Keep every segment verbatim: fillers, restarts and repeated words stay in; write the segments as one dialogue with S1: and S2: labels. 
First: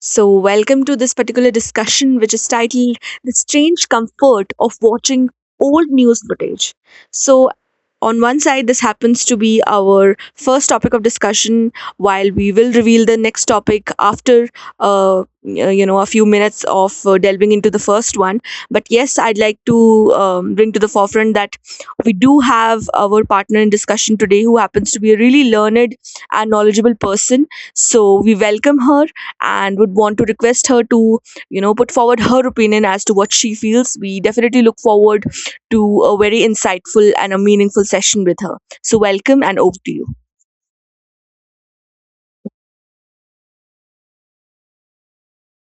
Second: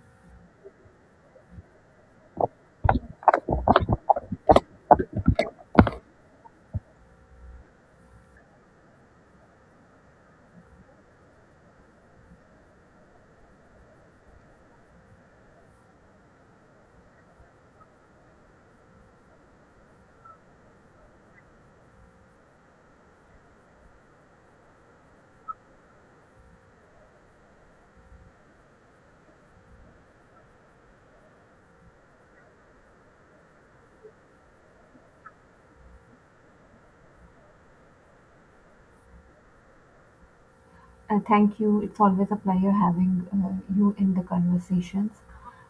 S1: So, welcome to this particular discussion, which is titled The Strange Comfort of Watching Old News Footage. So, on one side, this happens to be our first topic of discussion, while we will reveal the next topic after, uh, you know, a few minutes of uh, delving into the first one. But yes, I'd like to um, bring to the forefront that we do have our partner in discussion today who happens to be a really learned and knowledgeable person. So we welcome her and would want to request her to, you know, put forward her opinion as to what she feels. We definitely look forward to a very insightful and a meaningful session with her. So, welcome and over to you.
S2: Uh, thank you. It's always a pleasure having uh, you in the conversations.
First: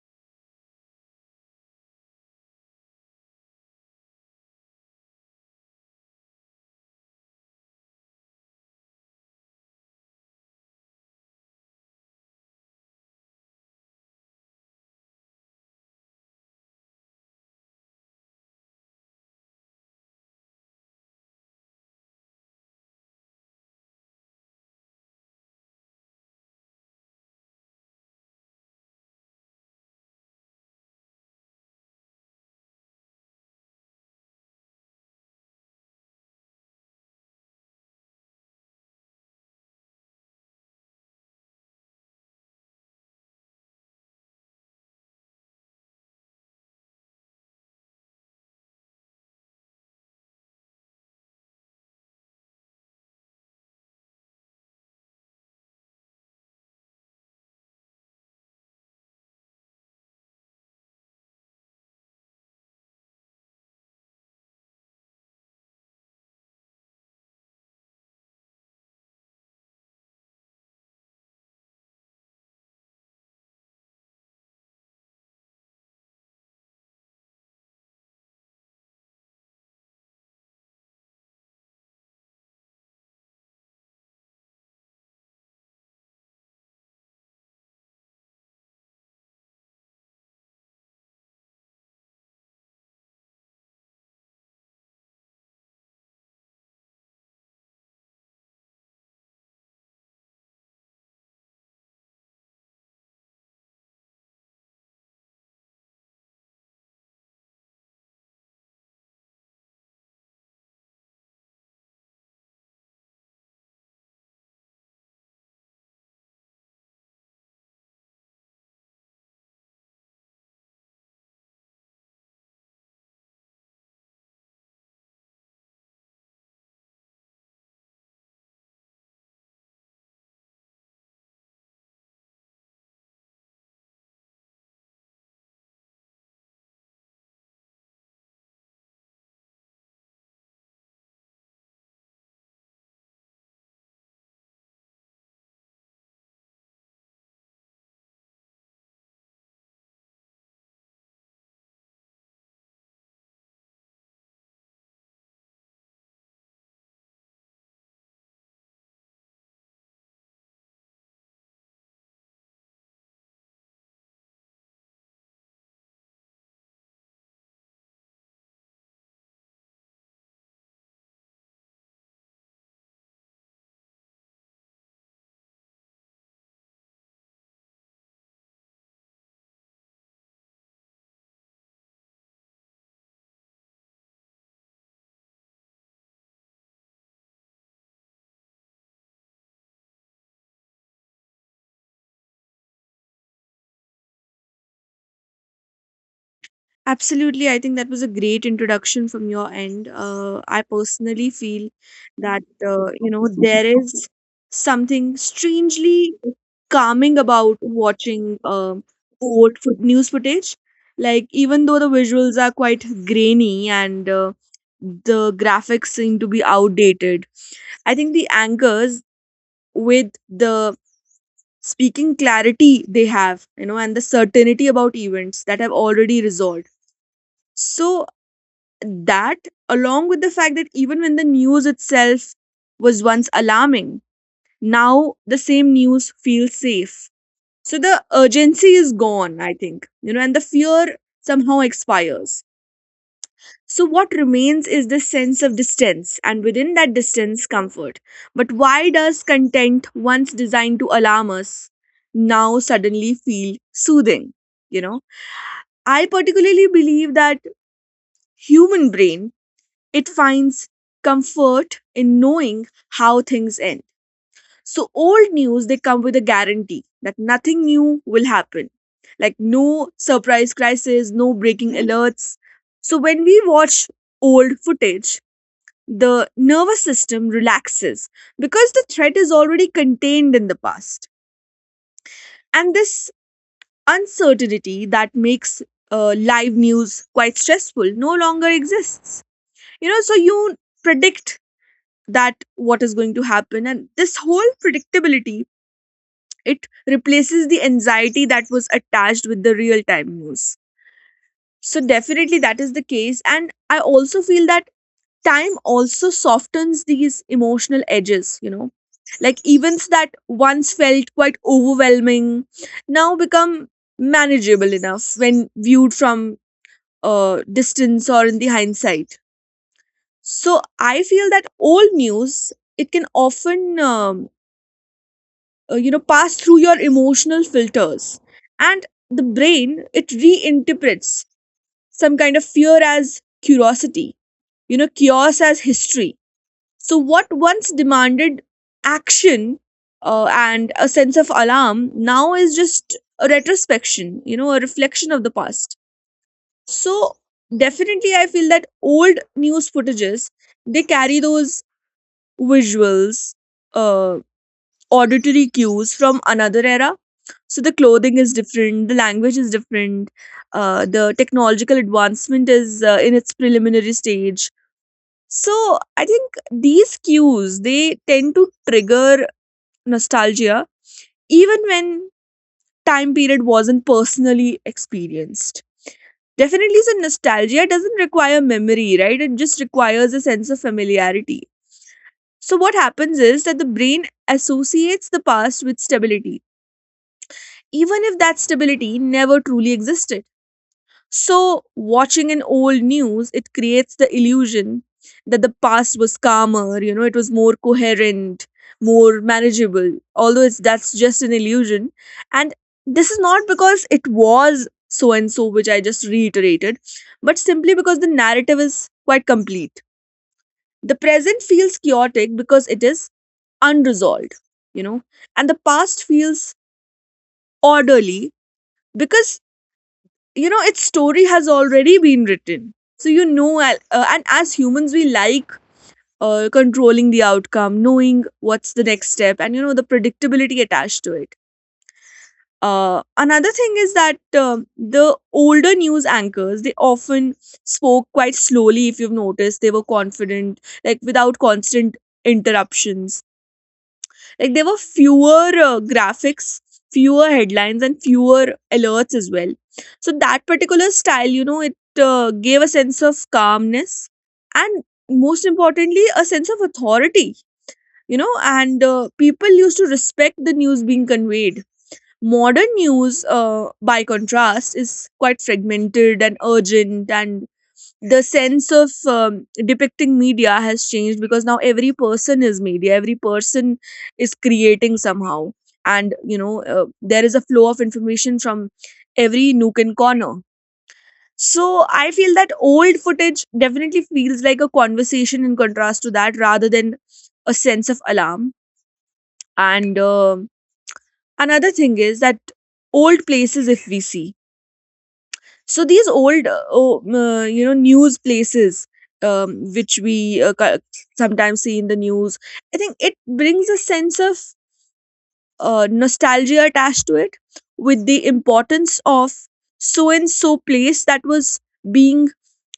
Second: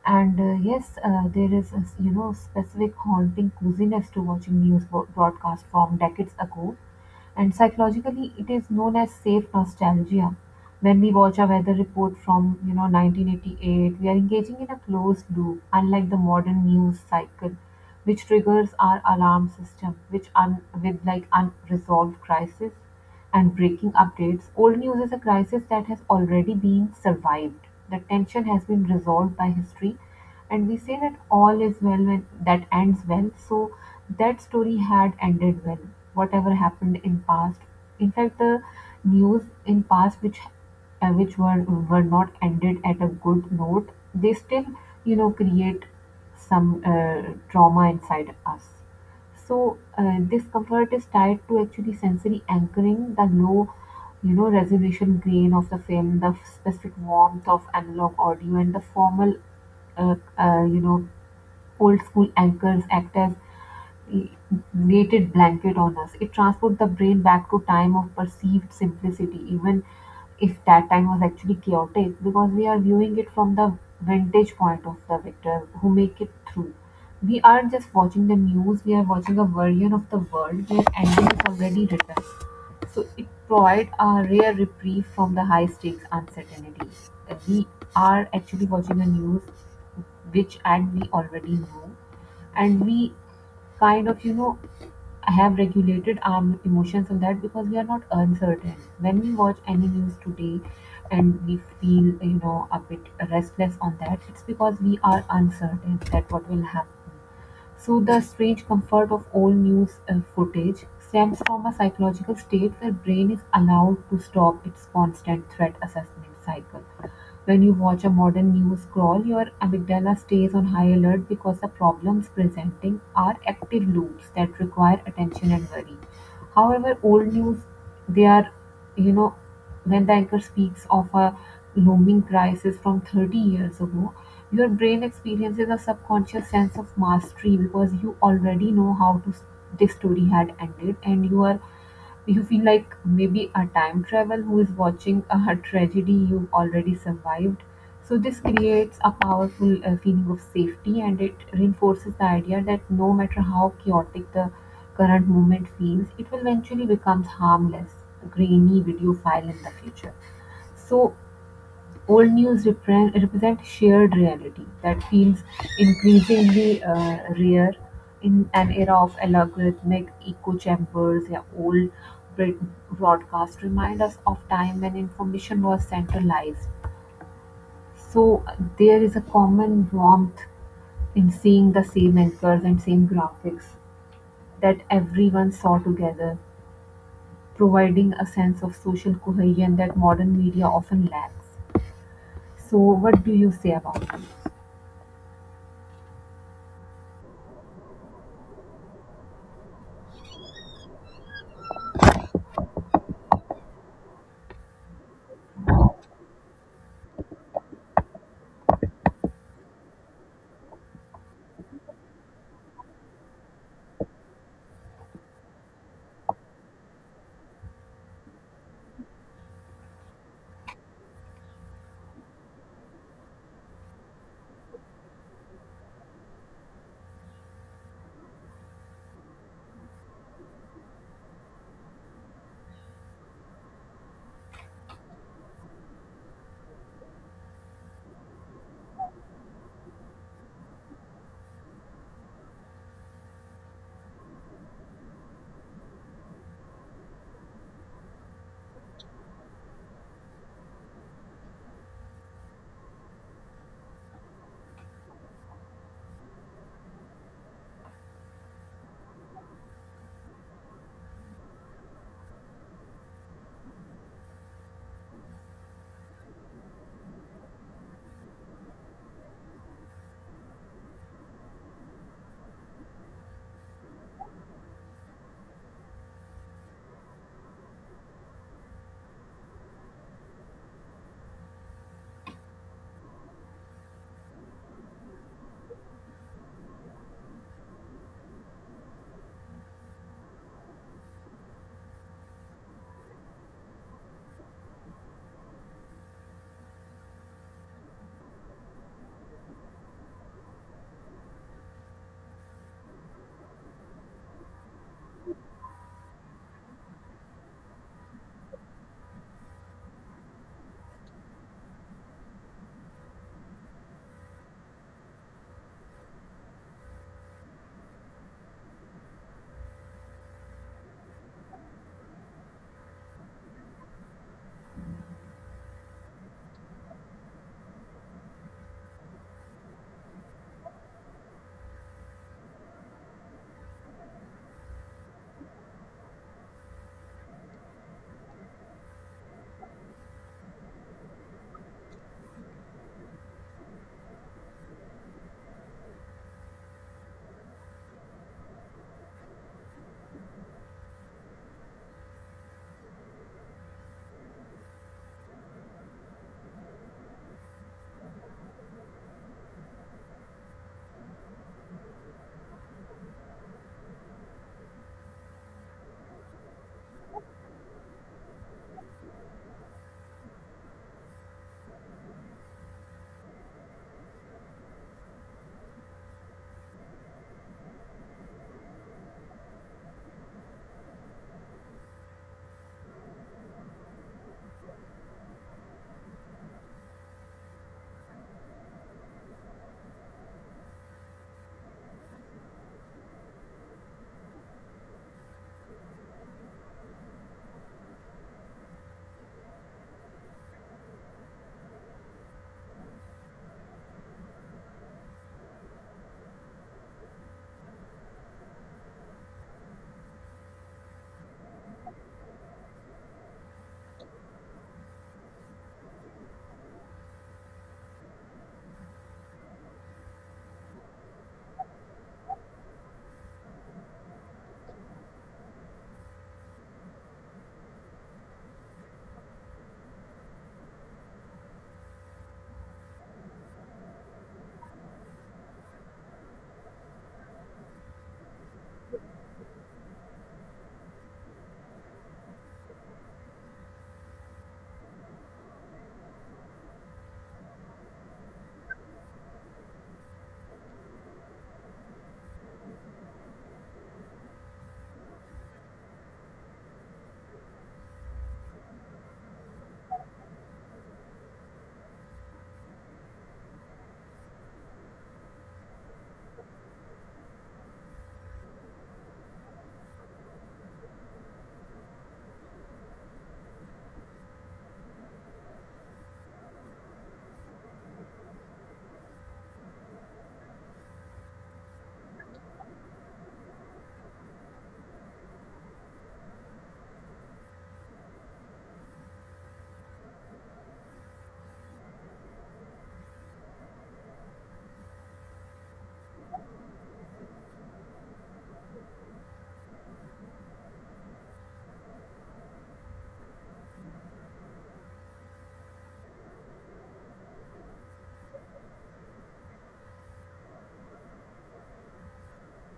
S2: And uh, yes, uh, there is a s- you know specific haunting coziness to watching news bro- broadcast from decades ago, and psychologically it is known as safe nostalgia. When we watch a weather report from you know nineteen eighty-eight, we are engaging in a closed loop, unlike the modern news cycle, which triggers our alarm system, which un- with like unresolved crisis and breaking updates. Old news is a crisis that has already been survived. The tension has been resolved by history, and we say that all is well when that ends well. So that story had ended well. Whatever happened in past, in fact, the news in past which uh, which were were not ended at a good note, they still you know create some uh, trauma inside us. So uh, discomfort is tied to actually sensory anchoring, the low, you know, resolution grain of the film, the specific warmth of analog audio, and the formal, uh, uh, you know, old school anchors act as knitted blanket on us. It transports the brain back to time of perceived simplicity, even if that time was actually chaotic, because we are viewing it from the vantage point of the victor who make it through. We aren't just watching the news, we are watching a version of the world where ending is already written. So it provides a rare reprieve from the high stakes uncertainty. Uh, We are actually watching the news which and we already know, and we kind of you know have regulated our emotions on that because we are not uncertain when we watch any news today, and we feel you know a bit restless on that. It's because we are uncertain that what will happen. So the strange comfort of old news uh, footage stems from a psychological state where brain is allowed to stop its constant threat assessment cycle. When you watch a modern news crawl, your amygdala stays on high alert because the problems presenting are active loops that require attention and worry. However, old news they are, you know, when the anchor speaks of a looming crisis from thirty years ago, your brain experiences a subconscious sense of mastery because you already know how to, this story had ended and you are you feel like maybe a time travel who is watching a tragedy you've already survived. So, this creates a powerful uh, feeling of safety, and it reinforces the idea that no matter how chaotic the current moment feels, it will eventually become harmless, grainy video file in the future. So, old news repre- represent shared reality that feels increasingly uh, rare in an era of algorithmic echo chambers. Yeah, old Brit broadcasts remind us of time when information was centralized. So uh, there is a common warmth in seeing the same anchors and same graphics that everyone saw together, providing a sense of social cohesion that modern media often lacks. So, what do you say about it?
S1: Absolutely, I think that was a great introduction from your end. Uh, I personally feel that uh, you know there is something strangely calming about watching um old foot news footage. Like even though the visuals are quite grainy and uh, the graphics seem to be outdated, I think the anchors with the speaking clarity they have, you know, and the certainty about events that have already resolved. So that along with the fact that even when the news itself was once alarming, now the same news feels safe, so the urgency is gone, I think, you know, and the fear somehow expires. So what remains is this sense of distance, and within that distance, comfort. But why does content once designed to alarm us now suddenly feel soothing, you know? I particularly believe that human brain It finds comfort in knowing how things end. So, old news, they come with a guarantee that nothing new will happen, like no surprise crisis, no breaking alerts. So, when we watch old footage, the nervous system relaxes because the threat is already contained in the past. And this uncertainty that makes uh, live news quite stressful no longer exists. You know, so you predict that what is going to happen, and this whole predictability, it replaces the anxiety that was attached with the real time news. So definitely that is the case, and I also feel that time also softens these emotional edges, you know, like events that once felt quite overwhelming now become manageable enough when viewed from uh, distance or in the hindsight. So I feel that old news, it can often um, uh, you know, pass through your emotional filters, and the brain, it reinterprets some kind of fear as curiosity, you know, chaos as history. So what once demanded action uh, and a sense of alarm now is just a retrospection, you know, a reflection of the past. So definitely I feel that old news footages, they carry those visuals, uh, auditory cues from another era. So the clothing is different, the language is different, uh, the technological advancement is uh, in its preliminary stage. So I think these cues, they tend to trigger nostalgia even when time period wasn't personally experienced. Definitely, so nostalgia doesn't require memory, right? It just requires a sense of familiarity. So, what happens is that the brain associates the past with stability even if that stability never truly existed. So, watching an old news, it creates the illusion that the past was calmer, you know, it was more coherent, more manageable, although it's, that's just an illusion. And this is not because it was so and so, which I just reiterated, but simply because the narrative is quite complete. The present feels chaotic because it is unresolved, you know, and the past feels orderly because, you know, its story has already been written. So you know, al- uh, and as humans we like uh, controlling the outcome, knowing what's the next step and, you know, the predictability attached to it. Uh, another thing is that, um, the older news anchors, they often spoke quite slowly, if you've noticed. They were confident, like without constant interruptions. Like there were fewer uh, graphics, fewer headlines, and fewer alerts as well. So that particular style, you know, it uh, gave a sense of calmness and, most importantly, a sense of authority, you know, and uh, people used to respect the news being conveyed. Modern news, uh, by contrast, is quite fragmented and urgent, and the sense of um, depicting media has changed because now every person is media, every person is creating somehow. And you know, uh, there is a flow of information from every nook and corner. So I feel that old footage definitely feels like a conversation in contrast to that, rather than a sense of alarm. And um another thing is that old places, if we see. So these old, uh, oh, uh, you know, news places, um, which we uh, ca- sometimes see in the news, I think it brings a sense of uh, nostalgia attached to it, with the importance of so and so place that was being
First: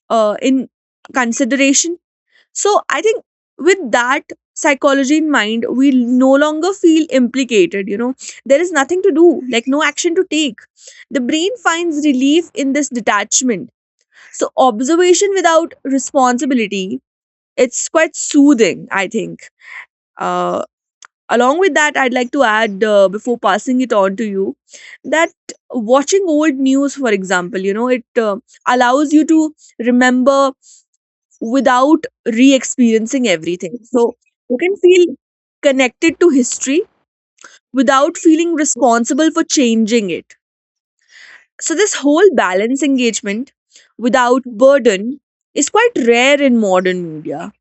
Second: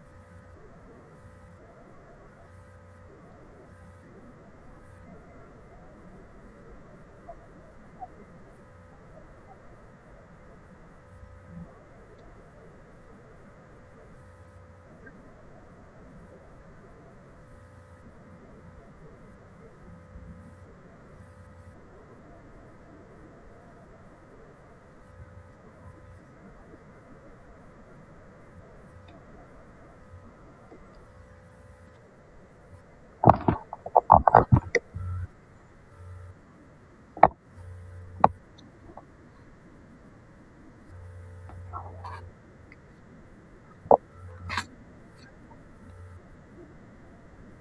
S1: uh, in consideration. So I think with that psychology in mind, we no longer feel implicated. You know, there is nothing to do, like no action to take. The brain finds relief in this detachment, so observation without responsibility, it's quite soothing, I think. Uh, Along with that, I'd like to add, uh, before passing it on to you, that watching old news, for example, you know, it uh, allows you to remember without re-experiencing everything. So you can feel connected to history without feeling responsible for changing it. So this whole balance, engagement without burden, is quite rare in modern media.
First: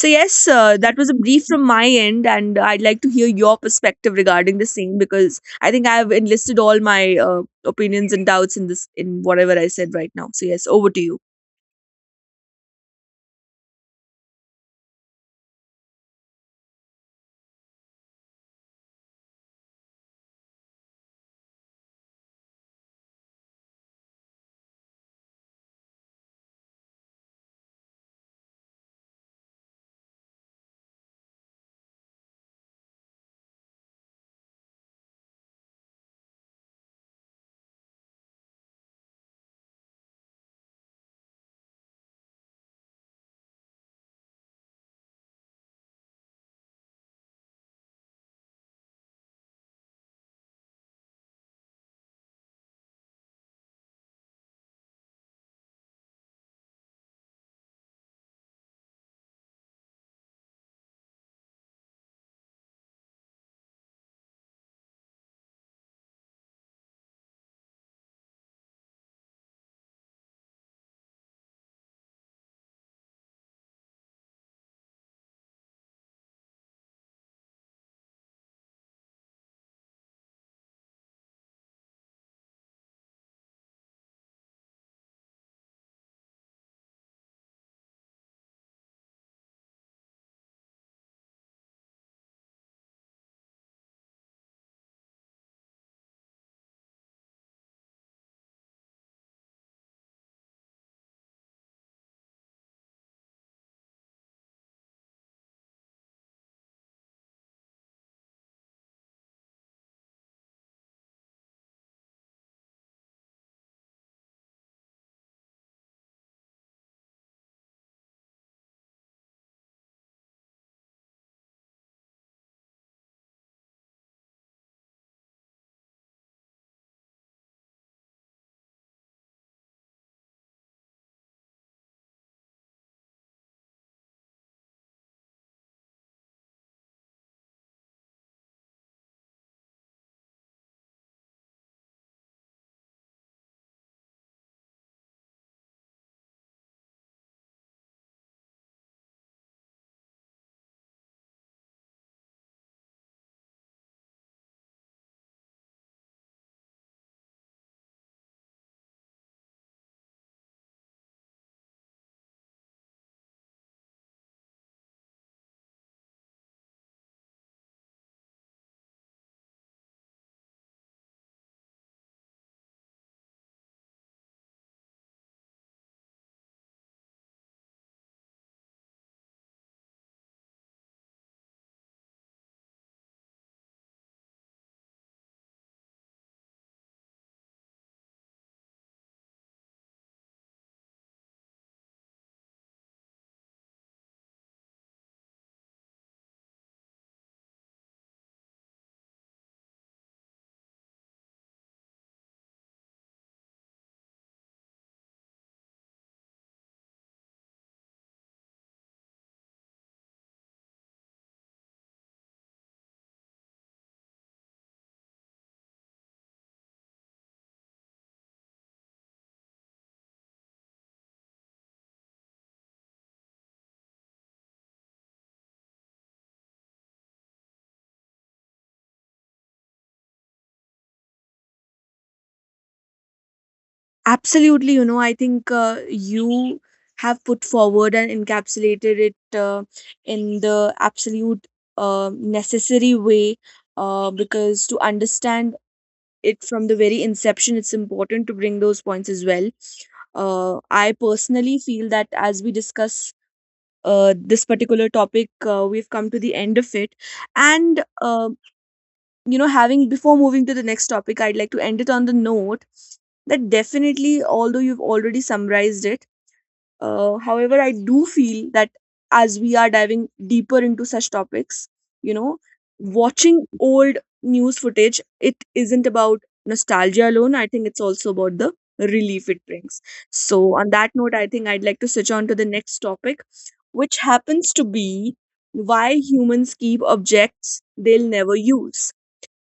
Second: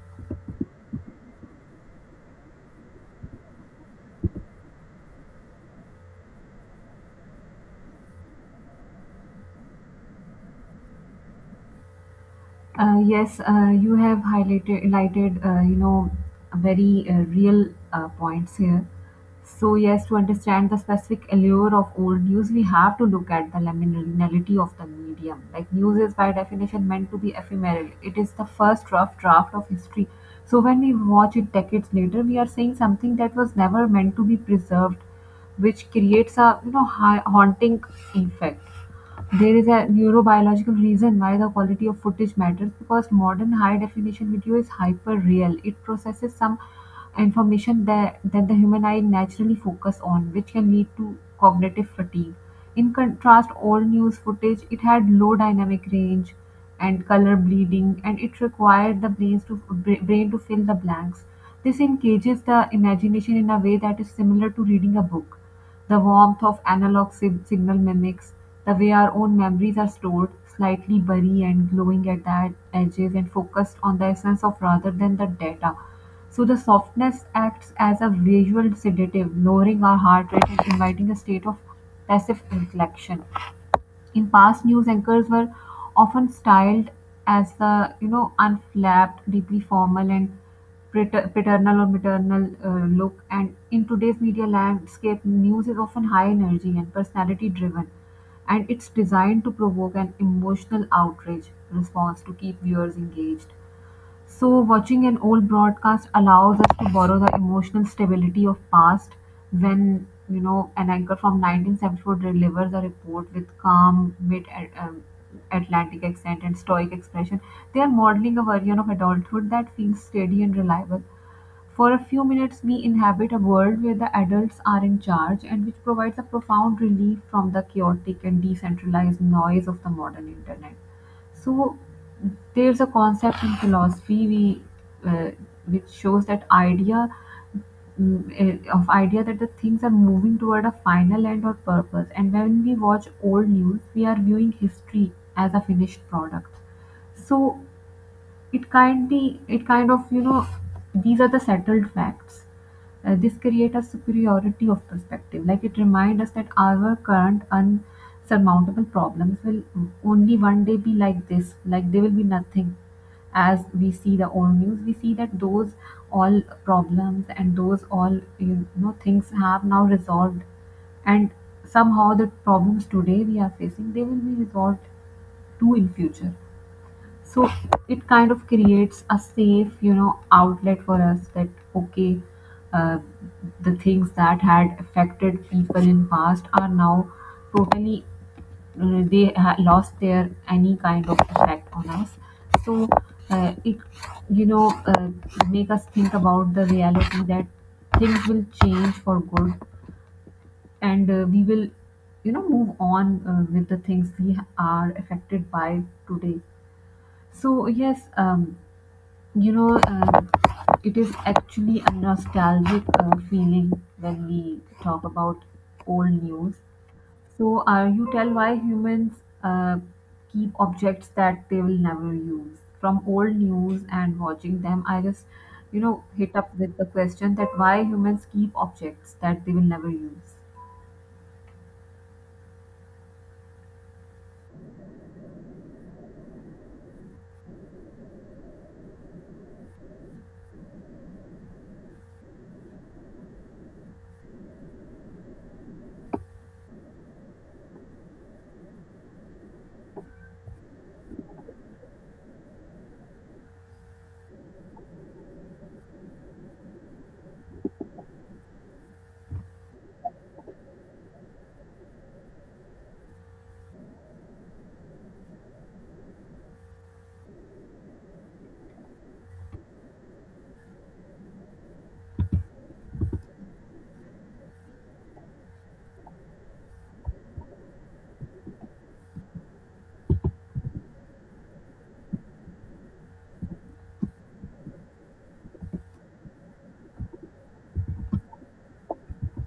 S1: So, yes, uh, that was a brief from my end, and I'd like to hear your perspective regarding the same because I think I've enlisted all my uh, opinions and doubts in this, in whatever I said right now. So, yes, over to you.
S2: Uh, yes, uh, you have highlighted, highlighted uh, you know, very uh, real uh, points here. So yes, to understand the specific allure of old news, we have to look at the liminality of the medium. Like news is by definition meant to be ephemeral. It is the first rough draft of history. So when we watch it decades later, we are seeing something that was never meant to be preserved, which creates a you know ha- haunting effect. There is a neurobiological reason why the quality of footage matters because modern high-definition video is hyper-real. It processes some information that, that the human eye naturally focus on, which can lead to cognitive fatigue. In contrast, old news footage, it had low dynamic range and color bleeding, and it required the brains to, bra- brain to fill the blanks. This engages the imagination in a way that is similar to reading a book. The warmth of analog sig- signal mimics the way our own memories are stored, slightly burry and glowing at the edges and focused on the essence of rather than the data. So the softness acts as a visual sedative, lowering our heart rate and inviting a state of passive reflection. In past, news anchors were often styled as the, you know, unflapped, deeply formal and pater- paternal or maternal uh, look. And in today's media landscape, news is often high energy and personality driven, and it's designed to provoke an emotional outrage response to keep viewers engaged. So watching an old broadcast allows us to borrow the emotional stability of past when you know an anchor from nineteen seventy-four delivers a report with calm mid um, Atlantic accent and stoic expression. They are modeling a version of adulthood that feels steady and reliable. For a few minutes we inhabit a world where the adults are in charge and which provides a profound relief from the chaotic and decentralized noise of the modern internet. So there's a concept in philosophy we uh, which shows that idea mm, eh, of idea that the things are moving toward a final end or purpose, and when we watch old news we are viewing history as a finished product. So it kind be, it kind of you know these are the settled facts. Uh, this create a superiority of perspective, like it reminds us that our current unsurmountable problems will only one day be like this, like they will be nothing. As we see the old news we see that those all problems and those all you know things have now resolved, and somehow the problems today we are facing they will be resolved too in future. So it kind of creates a safe, you know, outlet for us that okay, uh, the things that had affected people in past are now totally uh, they ha- lost their any kind of effect on us. So uh, it you know uh, make us think about the reality that things will change for good, and uh, we will you know move on uh, with the things we are affected by today. So yes. Um, you know, uh, it is actually a nostalgic uh, feeling when we talk about old news. So, uh, you tell why humans uh, keep objects that they will never use. From old news and watching them, I just, you know, hit up with the question that why humans keep objects that they will never use.
S1: Absolutely, you know, I think uh, you have put forward and encapsulated it uh, in the absolute uh, necessary way, uh, because to understand it from the very inception it's important to bring those points as well. uh, I personally feel that as we discuss uh, this particular topic, uh, we've come to the end of it. And uh, you know, having, before moving to the next topic, I'd like to end it on the note that, definitely, although you've already summarized it, uh, however, I do feel that as we are diving deeper into such topics, you know, watching old news footage, it isn't about nostalgia alone. I think it's also about the relief it brings. So, on that note, I think I'd like to switch on to the next topic, which happens to be why humans keep objects they'll never use.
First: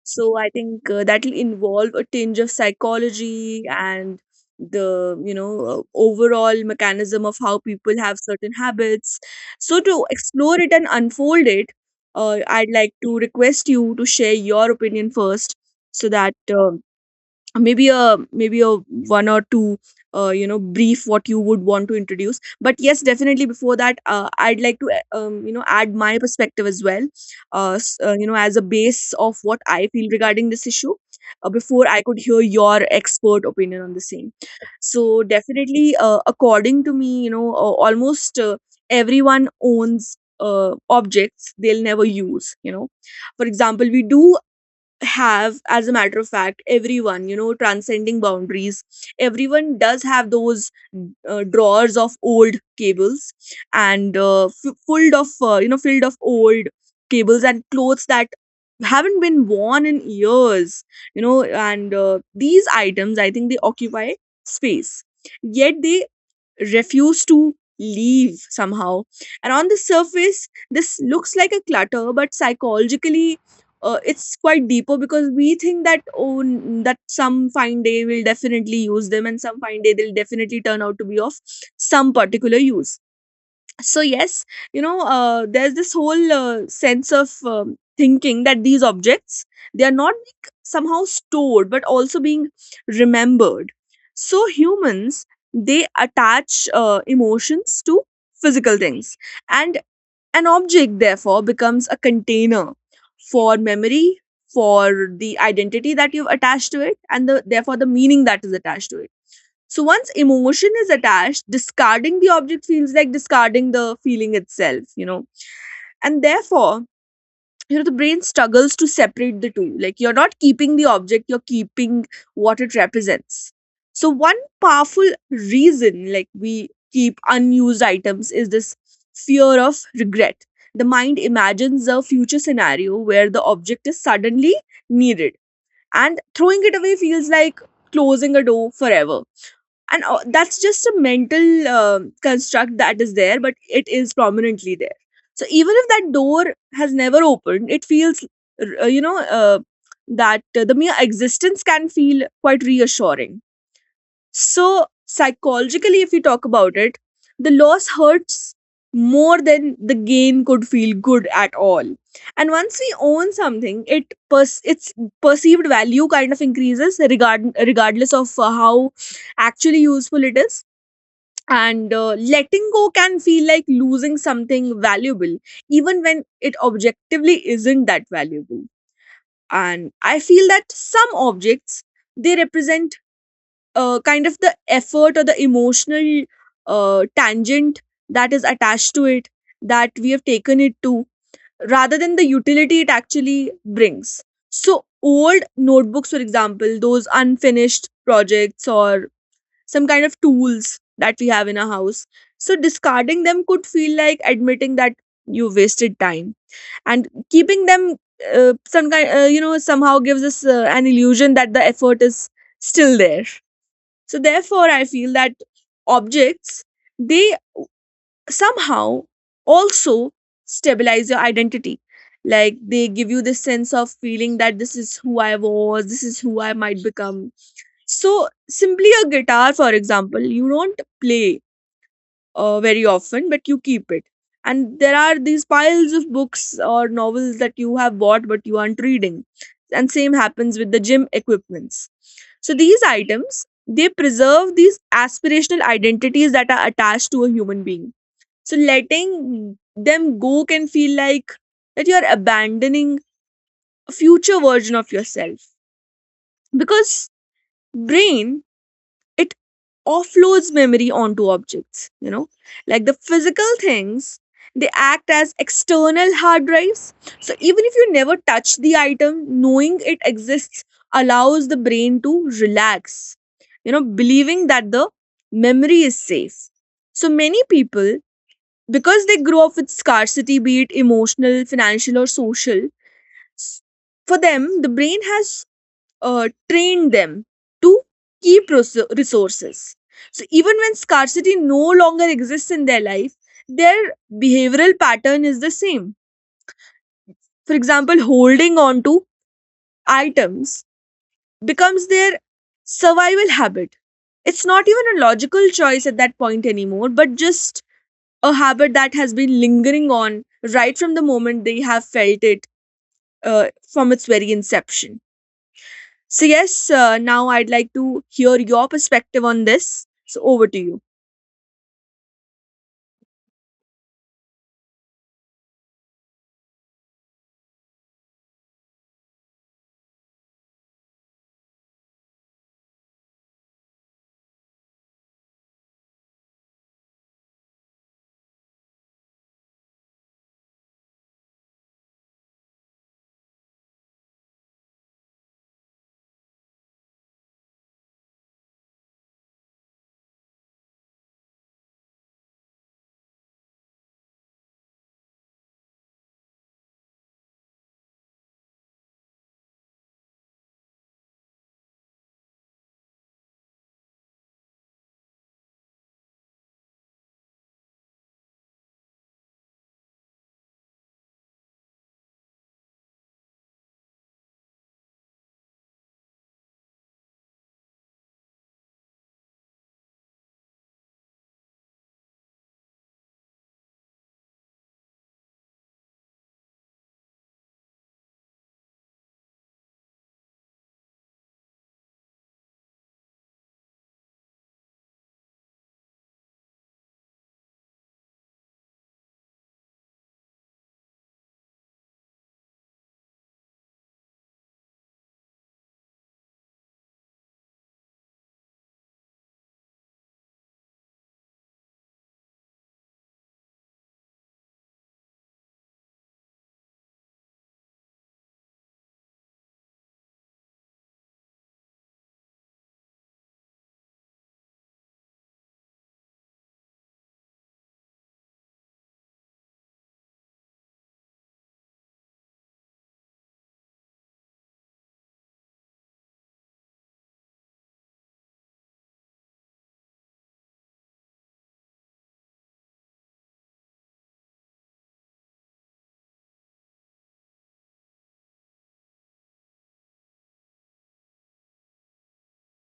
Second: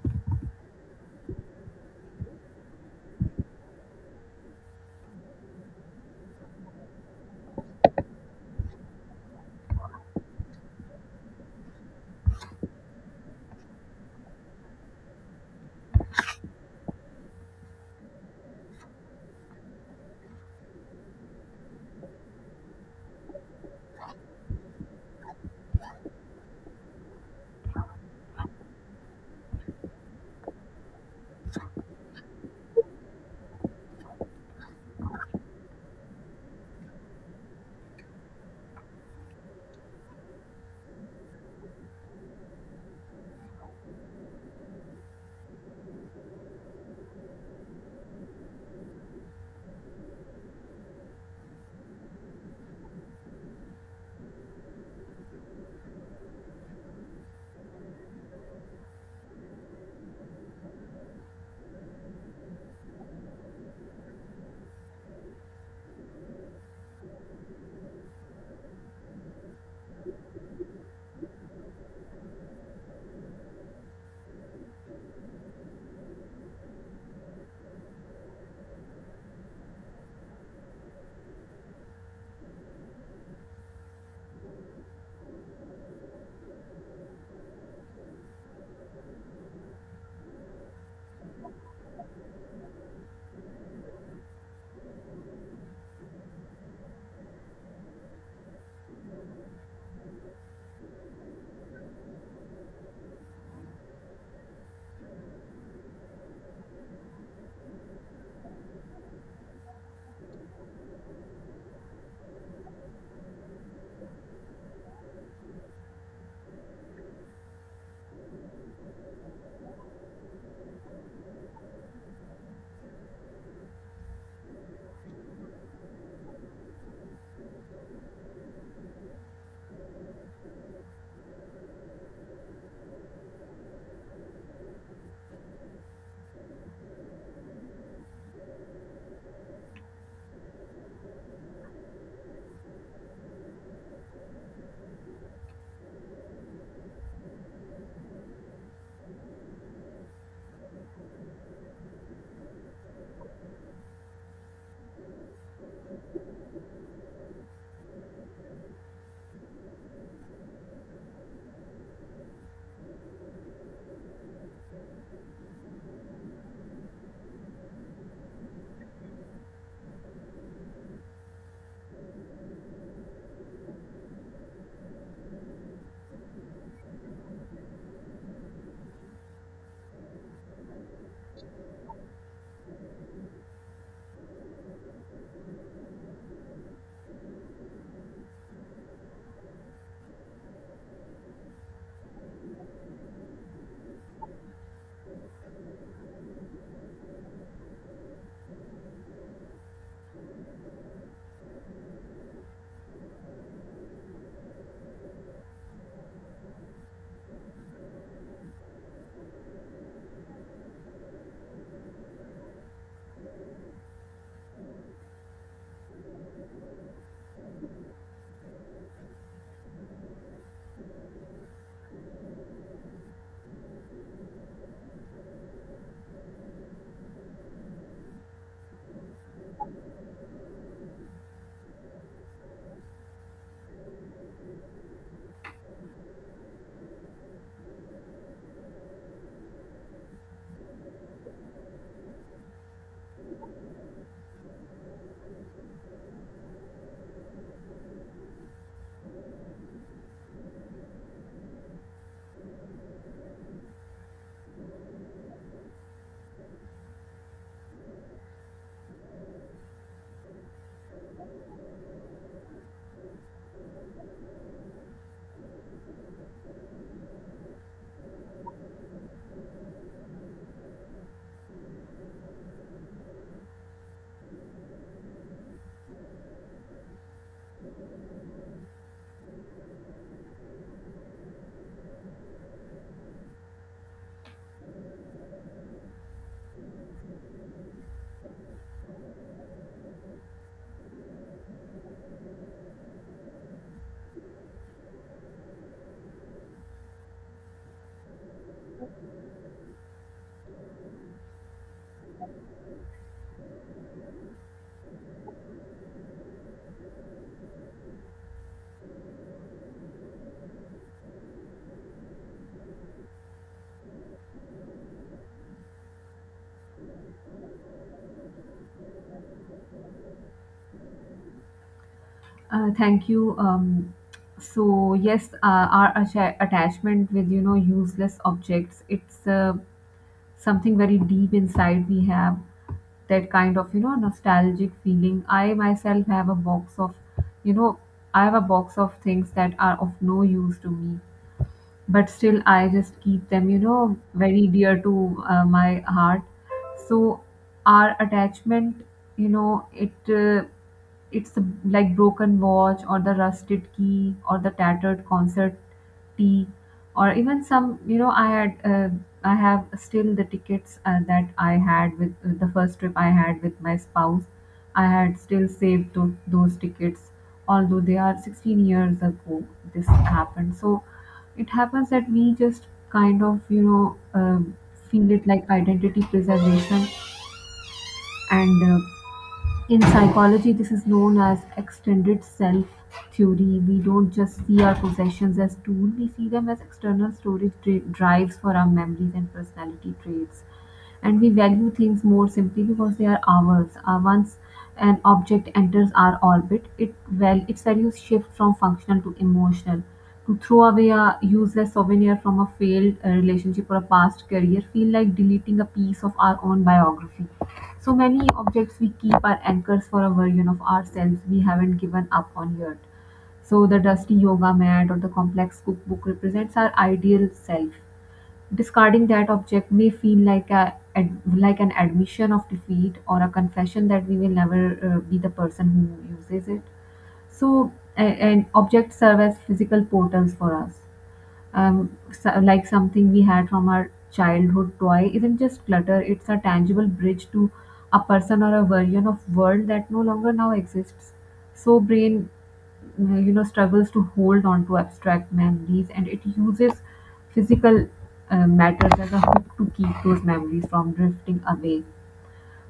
S1: So I think uh, that will involve a tinge of psychology and the, you know, uh, overall mechanism of how people have certain habits. So to explore it and unfold it, uh, I'd like to request you to share your opinion first, so that uh, maybe a maybe a one or two uh, you know, brief what you would want to introduce. But yes, definitely before that, uh, I'd like to uh, um, you know, add my perspective as well, uh, s- uh, you know, as a base of what I feel regarding this issue uh, before I could hear your expert opinion on the same. So definitely, uh, according to me, you know, uh, almost uh, everyone owns uh, objects they'll never use, you know. For example, we do have, as a matter of fact, everyone, you know, transcending boundaries, everyone does have those uh, drawers of old cables and uh, f- filled of uh, you know, filled of old cables and clothes that haven't been worn in years, you know. And uh, these items, I think they occupy space, yet they refuse to leave somehow. And on the surface, this looks like a clutter, but psychologically, uh, it's quite deeper because we think that oh n- that some fine day will definitely use them and some fine day they'll definitely turn out to be of some particular use. So yes, you know, uh, there's this whole uh, sense of, um, thinking that these objects, they are not like somehow stored but also being remembered. So humans, they attach uh, emotions to physical things, and an object therefore becomes a container for memory, for the identity that you've attached to it, and the, therefore the meaning that is attached to it. So once emotion is attached, discarding the object feels like discarding the feeling itself, you know. And therefore, you know, the brain struggles to separate the two. Like, you're not keeping the object, you're keeping what it represents. So one powerful reason like we keep unused items is this fear of regret. The mind imagines a future scenario where the object is suddenly needed, and throwing it away feels like closing a door forever. And uh, that's just a mental um construct that is there, but it is prominently there. So even if that door has never opened, it feels, r- uh, you know, uh, that uh, the mere existence can feel quite reassuring. So, psychologically, if you talk about it, the loss hurts more than the gain could feel good at all. And once we own something, it pers- its perceived value kind of increases, regard- regardless of uh, how actually useful it is. And uh, letting go can feel like losing something valuable, even when it objectively isn't that valuable. And I feel that some objects they represent uh, kind of the effort or the emotional uh, tangent that is attached to it that we have taken it to rather than the utility it actually brings. So old notebooks, for example, those unfinished projects or some kind of tools that we have in our house, so discarding them could feel like admitting that you wasted time, and keeping them uh, some kind uh, you know somehow gives us uh, an illusion that the effort is still there. So therefore, I feel that objects they somehow also stabilize your identity. Like they give you this sense of feeling that this is who I was, this is who I might become. So simply a guitar, for example, you don't play uh, very often, but you keep it. And there are these piles of books or novels that you have bought but you aren't reading. And same happens with the gym equipments. So these items, they preserve these aspirational identities that are attached to a human being. So letting them go can feel like that you're abandoning a future version of yourself, because brain it offloads memory onto objects, you know, like the physical things, they act as external hard drives. So even if you never touch the item, knowing it exists allows the brain to relax, you know, believing that the memory is safe. So many people, because they grow up with scarcity, be it emotional, financial, or social, s- for them, the brain has uh, train them to keep res- resources. So even when scarcity no longer exists in their life, their behavioral pattern is the same. For example, holding on to items becomes their survival habit. It's not even a logical choice at that point anymore, but just a habit that has been lingering on right from the moment they have felt it, uh, from its very inception. So, yes, uh, now I'd like to hear your perspective on this. So, over to you.
S2: Uh, thank you. Um, so yes, uh, our atta- attachment with you know useless objects. It's uh, something very deep inside we have that kind of you know nostalgic feeling. I myself have a box of you know i have a box of things that are of no use to me, but still I just keep them, you know, very dear to uh, my heart. So our attachment, you know, it uh, it's the, like broken watch or the rusted key or the tattered concert tea, or even some, you know, I had uh, I have still the tickets uh, that I had with uh, the first trip I had with my spouse. I had still saved tho- those tickets, although they are sixteen years ago. This happened, so it happens that we just kind of you know um, feel it like identity preservation, and uh, in psychology this is known as extended self theory. We don't just see our possessions as tool, we see them as external storage dri- drives for our memories and personality traits, and we value things more simply because they are ours. Uh, once an object enters our orbit, it well its values shift from functional to emotional. To throw away a useless souvenir from a failed uh, relationship or a past career feel like deleting a piece of our own biography. So many objects we keep are anchors for a version of ourselves we haven't given up on yet. So the dusty yoga mat or the complex cookbook represents our ideal self. Discarding that object may feel like a ad- like an admission of defeat or a confession that we will never uh, be the person who uses it. So, a- and objects serve as physical portals for us. Um, so, like something we had from our childhood toy isn't just clutter, it's a tangible bridge to a person or a version of world that no longer now exists. So brain, mm, you know struggles to hold on to abstract memories, and it uses physical uh, matters as a hook to keep those memories from drifting away.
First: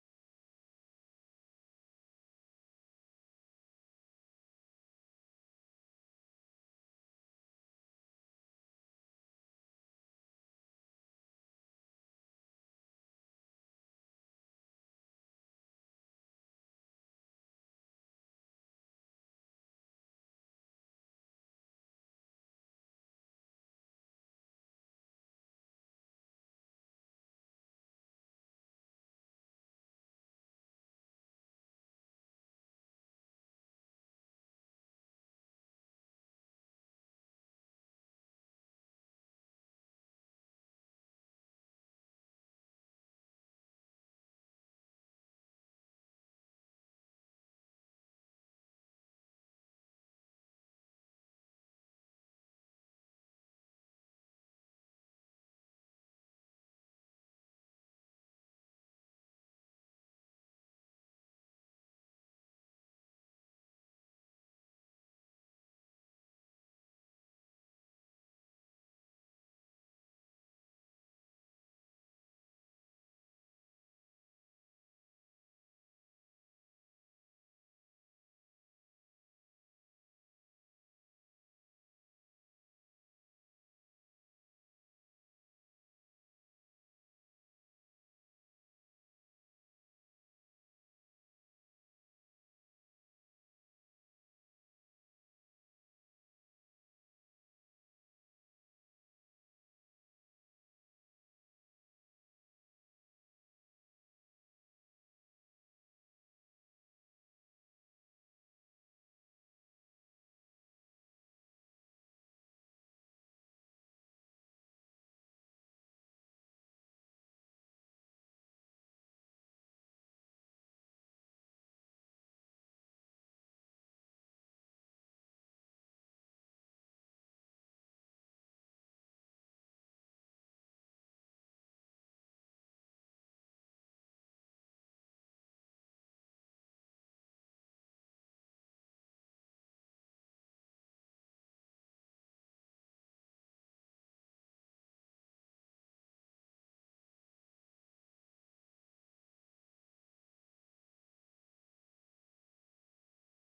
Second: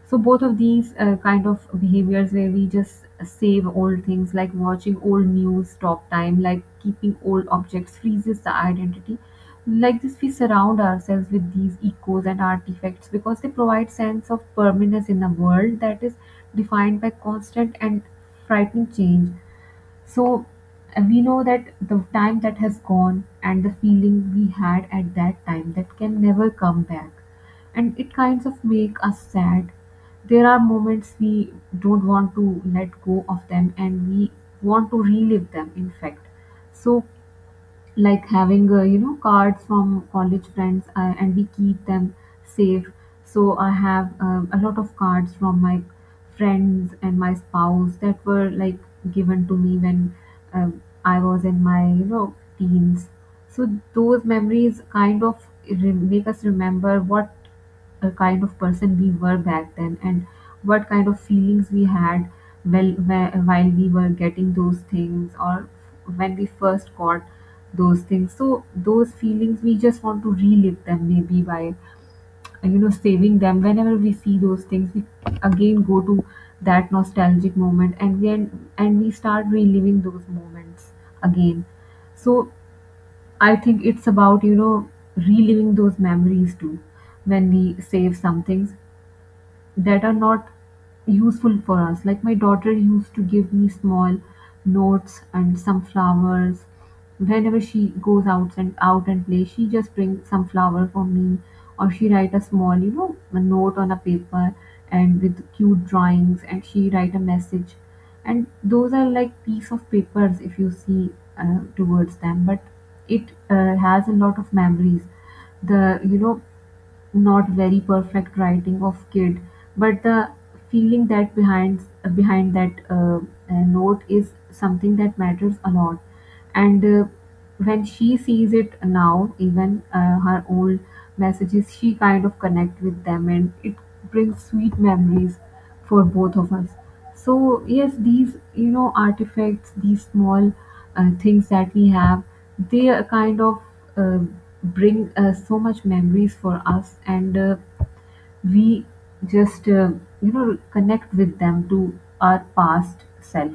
S2: So both of these uh, kind of behaviors where we just save old things, like watching old news, stop time, like keeping old objects freezes the identity. Like this, we surround ourselves with these echoes and artifacts because they provide sense of permanence in a world that is defined by constant and frightening change. So uh, we know that the time that has gone and the feeling we had at that time that can never come back. And it kinds of make us sad. There are moments we don't want to let go of them, and we want to relive them in fact. So like having uh, you know cards from college friends, uh, and we keep them safe. So I have um, a lot of cards from my friends and my spouse that were like given to me when um, I was in my you know teens. So those memories kind of re- make us remember what the kind of person we were back then and what kind of feelings we had well whe- while we were getting those things, or when we first got those things. So those feelings we just want to relive them, maybe by uh, you know saving them. Whenever we see those things, we again go to that nostalgic moment, and then and we start reliving those moments again. So I think it's about, you know, reliving those memories too. When we save some things that are not useful for us. Like my daughter used to give me small notes and some flowers. Whenever she goes out and out and plays, she just brings some flower for me, or she write a small, you know, a note on a paper and with cute drawings, and she write a message. And those are like piece of papers if you see uh, towards them, but it uh, has a lot of memories. The you know not very perfect writing of kid, but the feeling that behind behind that uh, uh, note is something that matters a lot. And uh, when she sees it now, even uh, her old messages, she kind of connect with them, and it brings sweet memories for both of us. So yes, these you know artifacts, these small uh, things that we have, they are kind of uh, bring uh, so much memories for us. And uh, we just uh, you know connect with them to our past self.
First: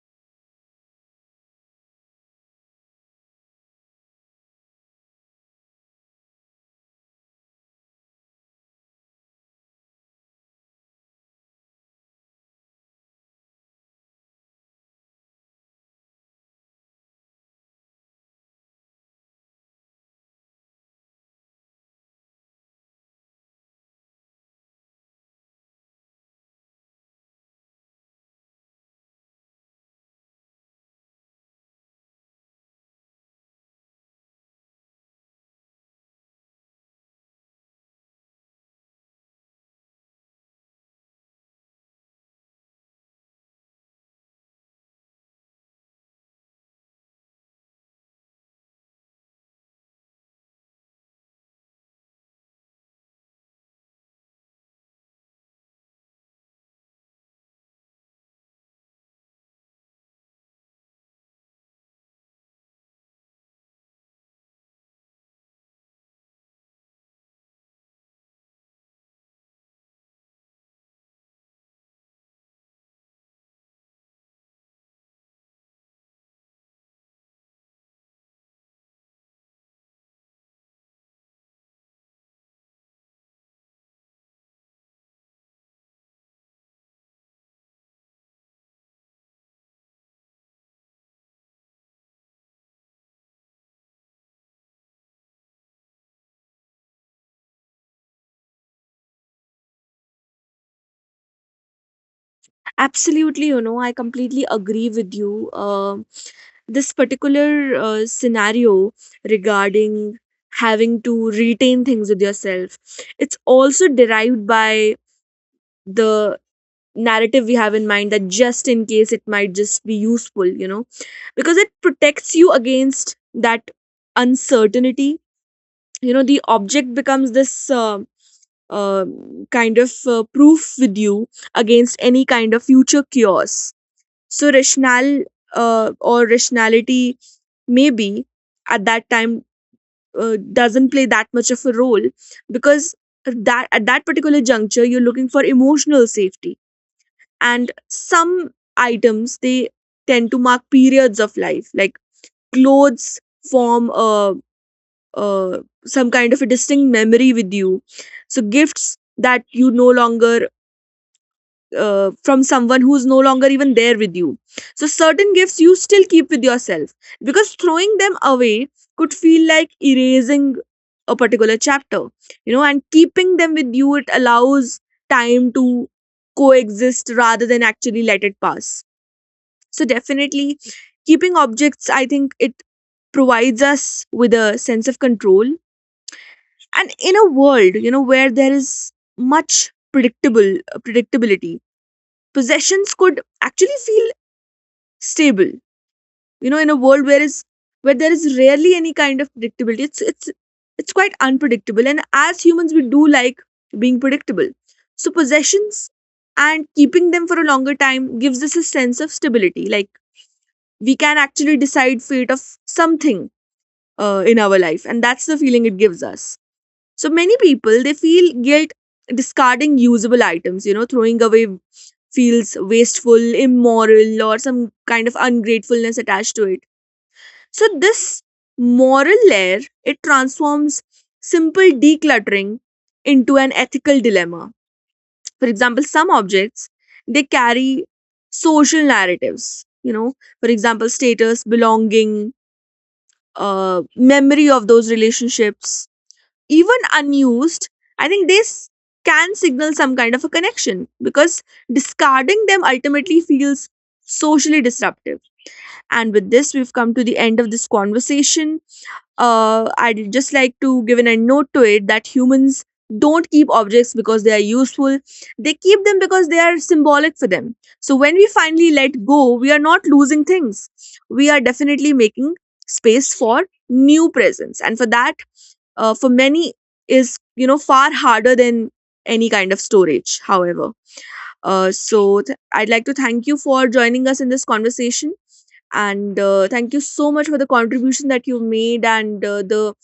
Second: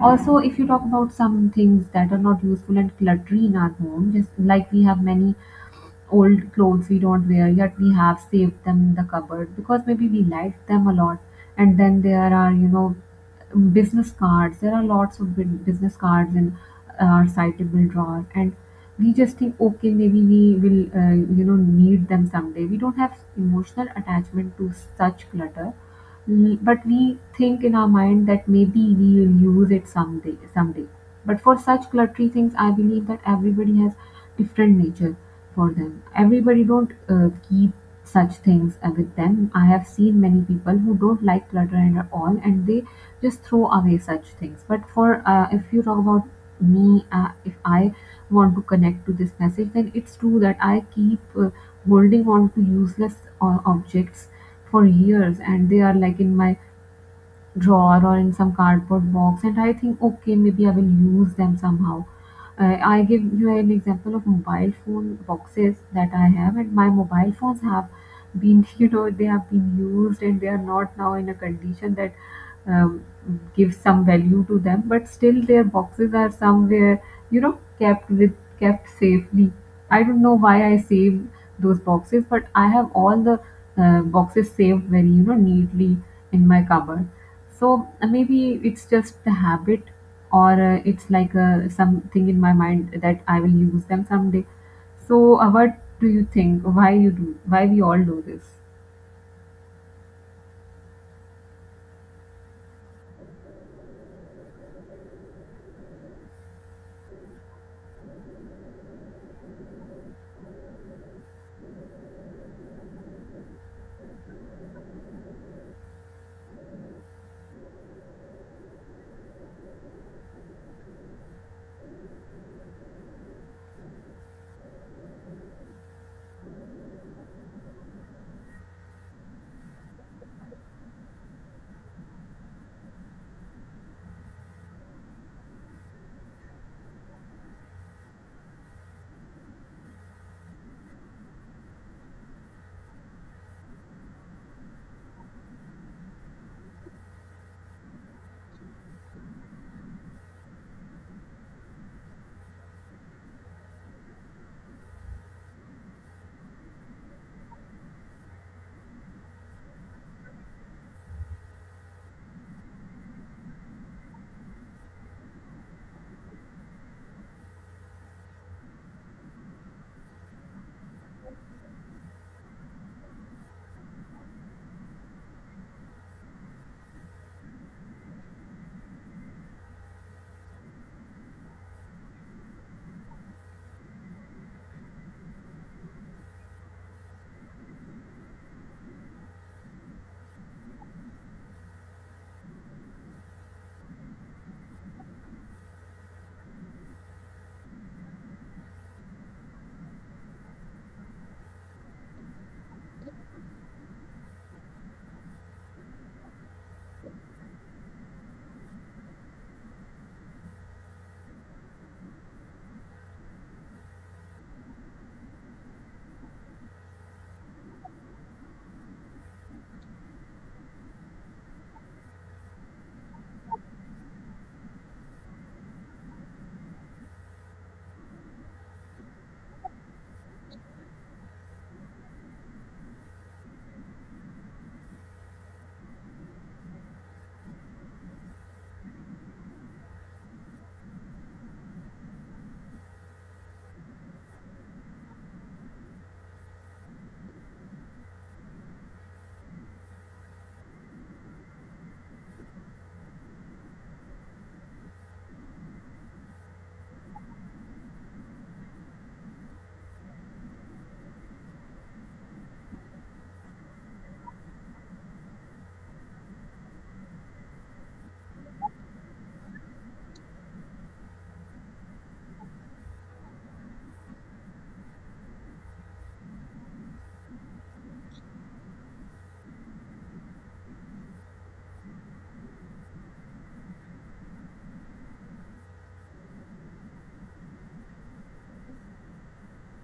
S2: Also, if you talk about some things that are not useful and cluttery in our home, just like we have many old clothes we don't wear, yet we have saved them in the cupboard because maybe we liked them a lot. And then there are, you know business cards. There are lots of bu- business cards in our citable drawer, and we just think, okay, maybe we will, uh, you know need them someday. We don't have emotional attachment to such clutter, l- but we think in our mind that maybe we will use it someday someday. But for such cluttery things, I believe that everybody has different nature. For them, everybody don't uh, keep such things uh, with them. I have seen many people who don't like clutter and all, and they just throw away such things. But for uh, if you talk about me, uh, if I want to connect to this message, then it's true that I keep uh, holding on to useless uh, objects for years, and they are like in my drawer or in some cardboard box, and I think, okay, maybe I will use them somehow. uh, I give you an example of mobile phone boxes that I have, and my mobile phones have been you know they have been used, and they are not now in a condition that uh, give some value to them. But still their boxes are somewhere, you know kept with kept safely. I don't know why I save those boxes, but I have all the uh, boxes saved very you know neatly in my cupboard. So uh, maybe it's just the habit, or uh, it's like uh, something in my mind that I will use them someday. So uh, what do you think, why you do, why we all do this
S1: Absolutely, you know, I completely agree with you. Um this particular uh, scenario regarding having to retain things with yourself, it's also derived by the narrative we have in mind that just in case it might just be useful, you know, because it protects you against that uncertainty. You know, the object becomes this. Um, uh, Kind of uh, proof with you against any kind of future chaos. So rational uh, or rationality maybe at that time uh, doesn't play that much of a role, because that at that particular juncture you're looking for emotional safety. And some items they tend to mark periods of life, like clothes form a, a some kind of a distinct memory with you. So gifts that you no longer uh, from someone who's no longer even there with you. So, certain gifts you still keep with yourself, because throwing them away could feel like erasing a particular chapter, you know, and keeping them with you, it allows time to coexist rather than actually let it pass. So, definitely, keeping objects, I think it provides us with a sense of control, and in a world you know where there is much predictable predictability, possessions could actually feel stable. You know, in a world where is where there is rarely any kind of predictability, it's it's it's quite unpredictable, and as humans we do like being predictable. So possessions and keeping them for a longer time gives us a sense of stability, like we can actually decide fate of something uh, in our life, and that's the feeling it gives us. So many people they feel guilt discarding usable items, you know, throwing away feels wasteful, immoral, or some kind of ungratefulness attached to it. So this moral layer it transforms simple decluttering into an ethical dilemma. For example, some objects they carry social narratives, you know, for example, status, belonging, uh, memory of those relationships, even unused, I think this can signal some kind of a connection, because discarding them ultimately feels socially disruptive. And with this, we've come to the end of this conversation. Uh, I'd just like to give an end note to it that humans don't keep objects because they are useful, they keep them because they are symbolic for them. So when we finally let go, we are not losing things, we are definitely making space for new presence. And for that, uh, for many is you know far harder than any kind of storage. However, uh, so th- I'd like to thank you for joining us in this conversation, and uh, thank you so much for the contribution that you made, and uh, the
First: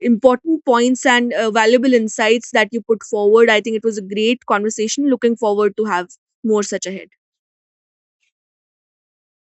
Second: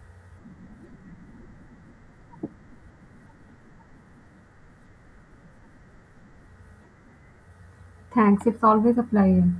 S1: important points and uh, valuable insights that you put forward. I think it was a great conversation. Looking forward to have more such ahead.
S2: Thanks, it's always a pleasure.